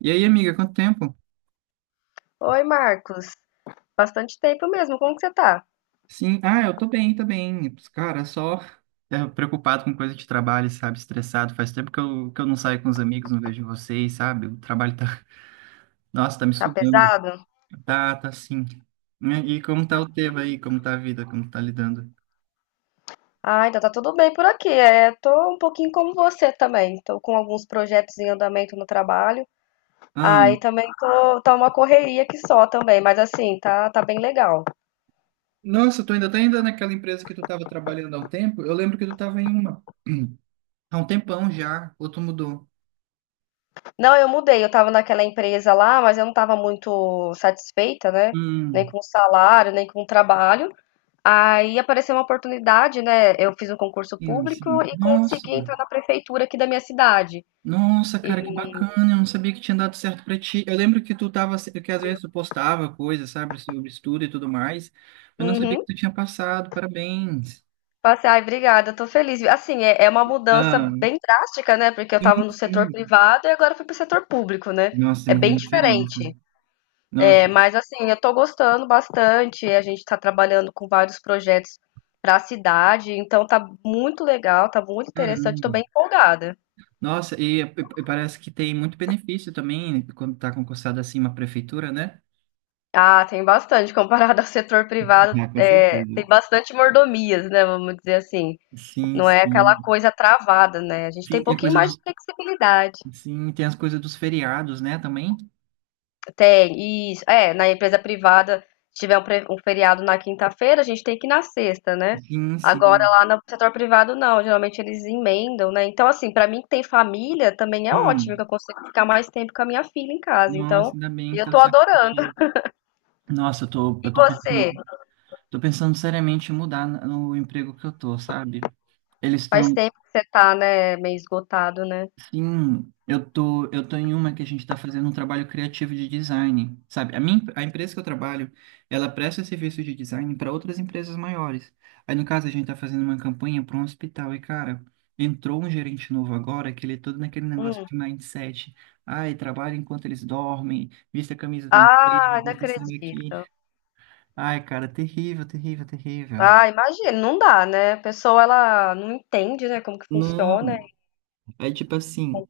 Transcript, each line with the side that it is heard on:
right: E aí, amiga, quanto tempo?
left: Oi, Marcos. Bastante tempo mesmo. Como que você tá?
right: Sim, eu tô bem, tô bem. Cara, só preocupado com coisa de trabalho, sabe? Estressado. Faz tempo que eu não saio com os amigos, não vejo vocês, sabe? O trabalho tá, nossa, tá me
left: Tá
right: sugando.
left: pesado?
right: Tá, tá sim. E como tá o tema aí? Como tá a vida? Como tá lidando?
left: Ah, então tá tudo bem por aqui. É, tô um pouquinho como você também. Tô com alguns projetos em andamento no trabalho.
right: Ah,
left: Aí também tô, tá uma correria que só também, mas assim, tá, tá bem legal.
right: nossa, tu ainda tá ainda naquela empresa que tu tava trabalhando há um tempo? Eu lembro que tu tava em uma há um tempão já, ou tu mudou?
left: Não, eu mudei. Eu tava naquela empresa lá, mas eu não tava muito satisfeita, né? Nem
right: Hum,
left: com o salário, nem com o trabalho. Aí apareceu uma oportunidade, né? Eu fiz um concurso
right: sim,
left: público
right: sim.
left: e
right: Nossa.
left: consegui entrar na prefeitura aqui da minha cidade.
right: Nossa,
left: E,
right: cara, que bacana. Eu não sabia que tinha dado certo pra ti. Eu lembro que tu tava, que às vezes tu postava coisas, sabe, sobre estudo e tudo mais. Eu não sabia que
left: uhum.
right: tu tinha passado. Parabéns.
left: Passei, ai, obrigada, eu tô feliz. Assim, é, é uma mudança
right: Ah,
left: bem drástica, né? Porque eu
right: sim,
left: tava no setor
right: sim.
left: privado e agora fui pro setor público, né?
right: Nossa, tem
left: É
right: uma
left: bem
right: grande diferença.
left: diferente.
right: Nossa,
left: É, mas assim, eu tô gostando bastante. A gente tá trabalhando com vários projetos pra cidade, então tá muito legal, tá muito interessante, tô
right: caramba.
left: bem empolgada.
right: Nossa, e parece que tem muito benefício também, né, quando tá concursado assim uma prefeitura, né?
left: Ah, tem bastante, comparado ao setor privado,
right: Ah, com
left: é,
right: certeza.
left: tem bastante mordomias, né? Vamos dizer assim.
right: Sim,
left: Não é aquela
right: sim.
left: coisa travada, né? A gente tem
right: Sim,
left: um
right: tem a
left: pouquinho
right: coisa
left: mais de
right: dos,
left: flexibilidade.
right: sim, tem as coisas dos feriados, né, também?
left: Tem, isso. É, na empresa privada, se tiver um, um feriado na quinta-feira, a gente tem que ir na sexta, né?
right: Sim,
left: Agora
right: sim.
left: lá no setor privado, não. Geralmente eles emendam, né? Então, assim, pra mim que tem família, também é ótimo, que
right: Hum.
left: eu consigo ficar mais tempo com a minha filha em casa.
right: Nossa,
left: Então,
right: ainda bem que
left: eu
right: deu
left: tô
right: certo pra
left: adorando.
right: ti. Nossa, eu tô,
left: E
right: eu tô
left: você?
right: pensando, tô pensando seriamente em mudar no emprego que eu tô, sabe? Eles
left: Faz
right: estão,
left: tempo que você tá, né, meio esgotado, né?
right: sim, eu tô em uma que a gente tá fazendo um trabalho criativo de design, sabe? A empresa que eu trabalho, ela presta serviço de design para outras empresas maiores. Aí, no caso, a gente tá fazendo uma campanha para um hospital e, cara, entrou um gerente novo agora que ele é todo naquele negócio
left: Hum.
right: de mindset. Ai, trabalha enquanto eles dormem, vista a camisa da empresa,
left: Ah, não
right: desse sangue aqui.
left: acredito.
right: Ai, cara, terrível, terrível, terrível.
left: Ah, imagina, não dá, né? A pessoa, ela não entende, né, como que funciona.
right: Não, é tipo assim,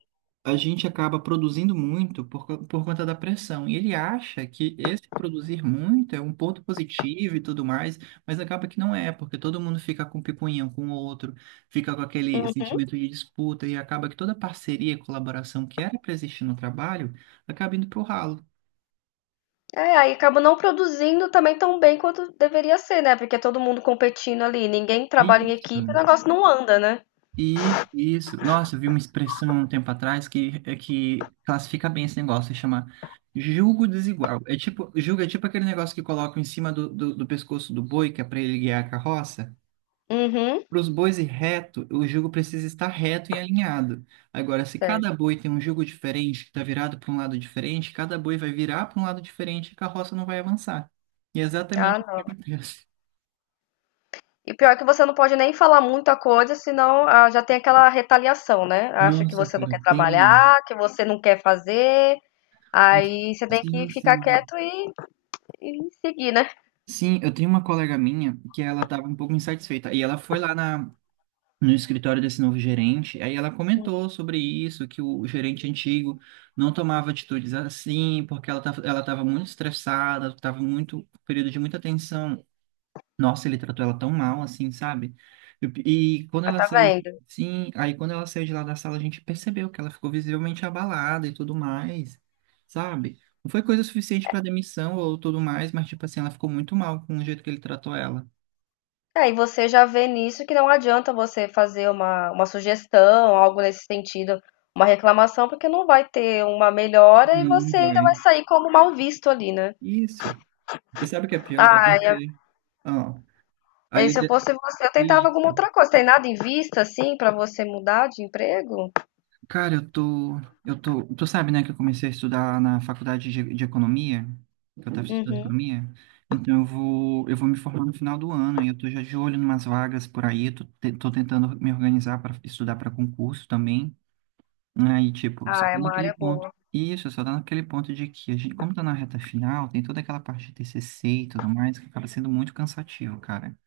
right: a gente acaba produzindo muito por conta da pressão. E ele acha que esse produzir muito é um ponto positivo e tudo mais, mas acaba que não é, porque todo mundo fica com picuinha um com o outro, fica com aquele sentimento de disputa e acaba que toda parceria e colaboração que era para existir no trabalho acaba indo pro ralo.
left: É, aí acaba não produzindo também tão bem quanto deveria ser, né? Porque é todo mundo competindo ali, ninguém trabalha em
right: Isso.
left: equipe, o negócio não anda, né?
right: Isso, isso. Nossa, eu vi uma expressão um tempo atrás que, é que classifica bem esse negócio, se chama julgo desigual. É tipo, julgo é tipo aquele negócio que colocam em cima do pescoço do boi, que é para ele guiar a carroça.
left: Uhum.
right: Para os bois ir reto, o jugo precisa estar reto e alinhado. Agora, se cada
left: Certo.
right: boi tem um jugo diferente, que está virado para um lado diferente, cada boi vai virar para um lado diferente e a carroça não vai avançar. E é
left: Ah,
right: exatamente o que
left: não.
right: acontece.
left: E pior que você não pode nem falar muita coisa, senão ah, já tem aquela retaliação, né? Acha que
right: Nossa,
left: você não
right: cara,
left: quer
right: tem.
left: trabalhar, que você não quer fazer, aí você tem que
right: Sim,
left: ficar
right: sim.
left: quieto e seguir, né?
right: Sim, eu tenho uma colega minha que ela estava um pouco insatisfeita e ela foi lá no escritório desse novo gerente, aí ela comentou sobre isso, que o gerente antigo não tomava atitudes assim, porque ela estava muito estressada, estava muito, período de muita tensão. Nossa, ele tratou ela tão mal, assim, sabe? E quando
left: Ah,
right: ela
left: tá
right: saiu,
left: vendo?
right: sim, aí quando ela saiu de lá da sala, a gente percebeu que ela ficou visivelmente abalada e tudo mais, sabe? Não foi coisa suficiente para demissão ou tudo mais, mas, tipo assim, ela ficou muito mal com o jeito que ele tratou ela.
left: É, e você já vê nisso que não adianta você fazer uma sugestão, algo nesse sentido, uma reclamação, porque não vai ter uma melhora e
right: Não, não
left: você ainda vai
right: vai.
left: sair como mal visto ali, né?
right: Isso. E sabe o que é pior? É
left: Ah,
right: porque, ó, a
left: e se eu
right: líder...
left: fosse você, eu tentava alguma outra coisa. Tem nada em vista, assim, pra você mudar de emprego?
right: Cara, tu sabe, né, que eu comecei a estudar na faculdade de economia, que eu tava estudando
left: Uhum.
right: economia. Então eu vou me formar no final do ano e eu tô já de olho em umas vagas por aí, tô tentando me organizar para estudar para concurso também, aí tipo, só
left: Ah, é
right: tem
left: uma
right: aquele
left: área
right: ponto.
left: boa.
right: Isso, só tá naquele ponto de que a gente, como tá na reta final, tem toda aquela parte de TCC e tudo mais que acaba sendo muito cansativo, cara.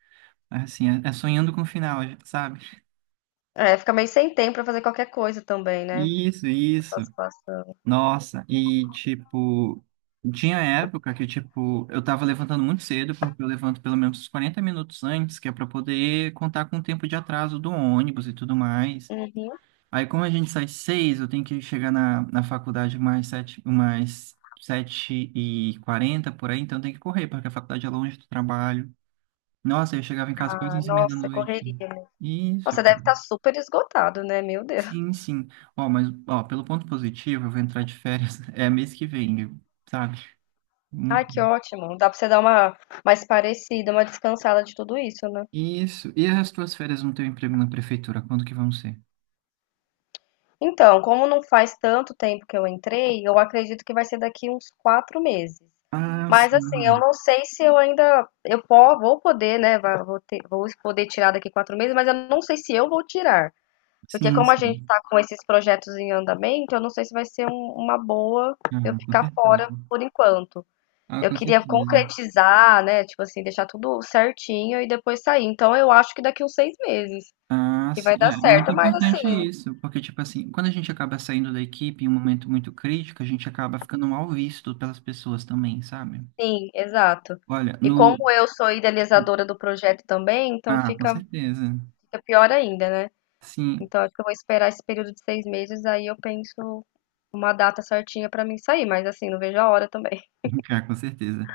right: Assim, é, é sonhando com o final, sabe?
left: É, fica meio sem tempo pra fazer qualquer coisa também, né?
right: Isso,
left: Essa
right: isso.
left: situação.
right: Nossa, e tipo, tinha época que tipo, eu tava levantando muito cedo, porque eu levanto pelo menos uns 40 minutos antes, que é pra poder contar com o tempo de atraso do ônibus e tudo mais.
left: Uhum.
right: Aí como a gente sai 6, eu tenho que chegar na faculdade mais 7:40 por aí, então tem que correr, porque a faculdade é longe do trabalho. Nossa, eu chegava em casa quase
left: Ah,
right: 11:30 da
left: nossa,
right: noite.
left: correria, né?
right: Isso.
left: Nossa, deve estar super esgotado, né? Meu Deus.
right: Sim, sim. Ó, mas ó, pelo ponto positivo, eu vou entrar de férias, é mês que vem, sabe?
left: Ai,
right: Muito
left: que
right: bom.
left: ótimo. Dá pra você dar uma mais parecida, uma descansada de tudo isso, né?
right: Isso. E as tuas férias no teu emprego na prefeitura, quando que vão ser?
left: Então, como não faz tanto tempo que eu entrei, eu acredito que vai ser daqui uns 4 meses.
right: Ah,
left: Mas assim, eu
right: sim.
left: não sei se eu ainda vou poder, né? Vou vou poder tirar daqui 4 meses, mas eu não sei se eu vou tirar, porque
right: Sim,
left: como a gente
right: sim.
left: tá com esses projetos em andamento, eu não sei se vai ser uma boa eu
right: Ah, com
left: ficar fora
right: certeza.
left: por enquanto.
right: Ah,
left: Eu
right: com
left: queria
right: certeza.
left: concretizar, né, tipo assim, deixar tudo certinho e depois sair. Então eu acho que daqui uns 6 meses
right: Ah,
left: que vai
right: sim.
left: dar
right: É muito
left: certo. Mas
right: importante
left: assim,
right: isso, porque, tipo assim, quando a gente acaba saindo da equipe em um momento muito crítico, a gente acaba ficando mal visto pelas pessoas também, sabe?
left: sim, exato.
right: Olha,
left: E como
right: no.
left: eu sou idealizadora do projeto também, então
right: Ah, com
left: fica,
right: certeza.
left: fica pior ainda, né?
right: Sim.
left: Então acho que eu vou esperar esse período de 6 meses, aí eu penso uma data certinha pra mim sair. Mas assim, não vejo a hora também.
right: Ah, com certeza.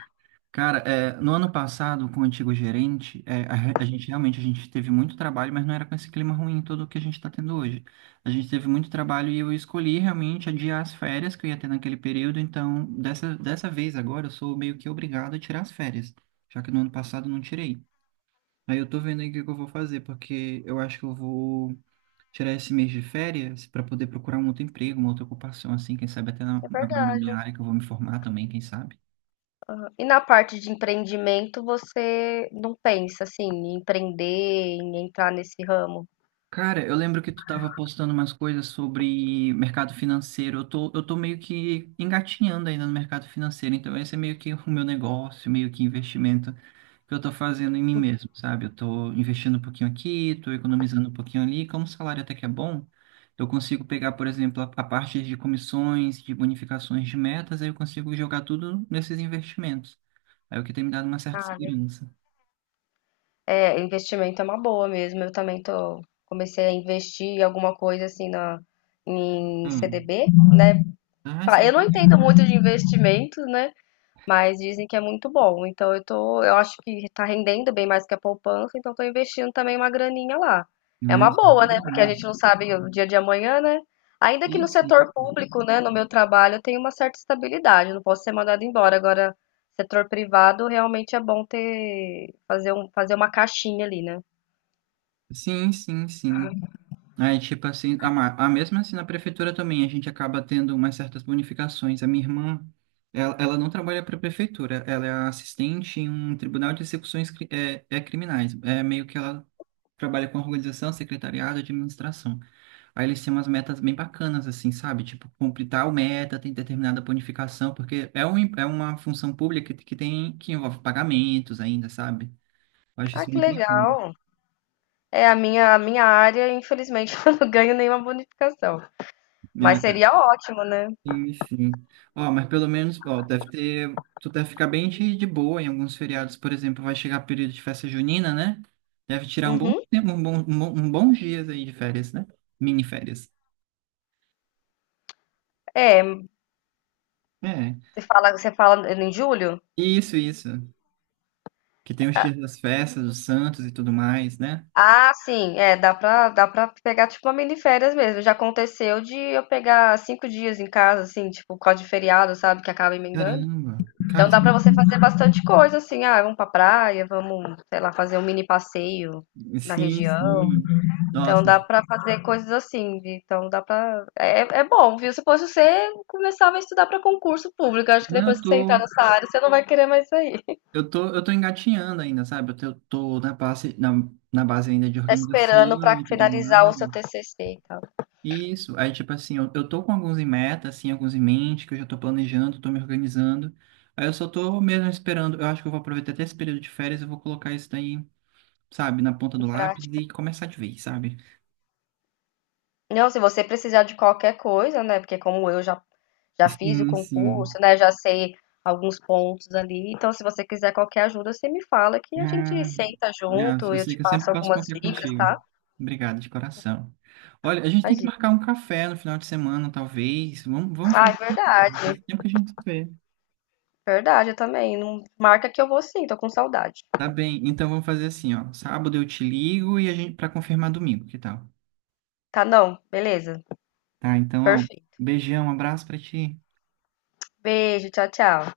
right: Cara, é, no ano passado, com o antigo gerente, é, a, re- a gente realmente a gente teve muito trabalho, mas não era com esse clima ruim todo que a gente está tendo hoje. A gente teve muito trabalho e eu escolhi realmente adiar as férias que eu ia ter naquele período, então dessa vez agora eu sou meio que obrigado a tirar as férias, já que no ano passado eu não tirei. Aí eu tô vendo aí o que que eu vou fazer, porque eu acho que eu vou tirar esse mês de férias para poder procurar um outro emprego, uma outra ocupação, assim, quem sabe até na-
left: É
right: agora na minha
left: verdade.
right: área que eu vou me formar também, quem sabe.
left: E na parte de empreendimento, você não pensa assim, em empreender, em entrar nesse ramo?
right: Cara, eu lembro que tu tava postando umas coisas sobre mercado financeiro. Eu tô meio que engatinhando ainda no mercado financeiro, então esse é meio que o meu negócio, meio que investimento que eu tô fazendo em mim mesmo, sabe? Eu tô investindo um pouquinho aqui, tô economizando um pouquinho ali. Como o salário até que é bom, eu consigo pegar, por exemplo, a parte de comissões, de bonificações de metas, aí eu consigo jogar tudo nesses investimentos. Aí o que tem me dado uma certa segurança.
left: É, investimento é uma boa mesmo. Eu também tô, comecei a investir em alguma coisa assim na, em
right: Hum.
left: CDB, né?
right: Ah, isso é
left: Eu
right: muito
left: não
right: legal.
left: entendo muito de investimento, né? Mas dizem que é muito bom. Então eu tô, eu acho que tá rendendo bem mais que a poupança, então tô investindo também uma graninha lá. É
right: Ah,
left: uma
right: isso é
left: boa,
right: muito
left: né? Porque a
right: bom.
left: gente não sabe o dia de amanhã, né? Ainda que no
right: Isso, isso.
left: setor público, né, no meu trabalho, eu tenho uma certa estabilidade, não posso ser mandado embora. Agora, setor privado, realmente é bom ter fazer um, fazer uma caixinha ali, né?
right: Sim, sim, sim. Aí, tipo assim, a mesma assim na prefeitura também, a gente acaba tendo umas certas bonificações. A minha irmã, ela não trabalha para a prefeitura, ela é assistente em um tribunal de execuções criminais. É meio que ela trabalha com organização, secretariado, administração. Aí eles têm umas metas bem bacanas, assim, sabe? Tipo, cumprir tal meta, tem determinada bonificação, porque é uma função pública que tem, que envolve pagamentos ainda, sabe? Eu acho
left: Ah,
right: isso
left: que
right: muito bacana.
left: legal. É a minha área, infelizmente, eu não ganho nenhuma bonificação, mas
right: É,
left: seria ótimo, né?
right: sim, sim. Ó, mas pelo menos, ó, deve ter. Tu deve ficar bem de boa em alguns feriados, por exemplo, vai chegar período de festa junina, né? Deve tirar um bom
left: Uhum.
right: tempo, um bons dias aí de férias, né? Mini férias.
left: É,
right: É.
left: você fala em julho?
right: Isso, isso. Que tem os dias das festas, dos santos e tudo mais, né?
left: Ah, sim, é, dá pra pegar tipo uma mini férias mesmo. Já aconteceu de eu pegar 5 dias em casa, assim, tipo, por causa de feriado, sabe, que acaba emendando.
right: Caramba. Cara,
left: Então dá pra
right: sim,
left: você fazer bastante coisa, assim, ah, vamos pra praia, vamos, sei lá, fazer um mini passeio na
right: sim,
left: região.
right: sim.
left: Então
right: Nossa.
left: dá pra fazer coisas assim, vi? Então dá pra. É, é bom, viu? Se fosse você, começava a estudar pra concurso público. Eu acho que
right: Não,
left: depois que você entrar nessa área, você não vai querer mais sair.
right: eu tô engatinhando ainda, sabe? Eu tô na base, na base ainda de
left: Tá esperando
right: organização
left: pra
right: e tudo
left: finalizar o
right: mais.
left: seu TCC e tal.
right: Isso, aí tipo assim, eu tô com alguns em meta, assim, alguns em mente, que eu já tô planejando, tô me organizando. Aí eu só tô mesmo esperando, eu acho que eu vou aproveitar até esse período de férias, eu vou colocar isso daí, sabe, na ponta do
left: Pra
right: lápis e começar de vez, sabe?
left: Não, se você precisar de qualquer coisa, né? Porque como eu já, já fiz o
right: Sim,
left: concurso,
right: sim.
left: né? Já sei alguns pontos ali. Então, se você quiser qualquer ajuda, você me fala que a gente
right: Ah,
left: senta
right: ah,
left: junto,
right: eu
left: eu
right: sei
left: te
right: que eu sempre
left: passo
right: posso
left: algumas
right: contar
left: dicas,
right: contigo.
left: tá?
right: Obrigado, de coração. Olha, a gente tem que
left: Imagina.
right: marcar um café no final de semana, talvez. Vamos, vamos
left: Ah, é
right: fazer isso. Esse
left: verdade.
right: tempo que a gente se vê.
left: Verdade, eu também. Não marca que eu vou sim, tô com saudade.
right: Tá bem, então vamos fazer assim, ó. Sábado eu te ligo e a gente para confirmar domingo, que tal?
left: Tá, não. Beleza.
right: Tá, então, ó, um
left: Perfeito.
right: beijão, um abraço pra ti.
left: Beijo, tchau, tchau.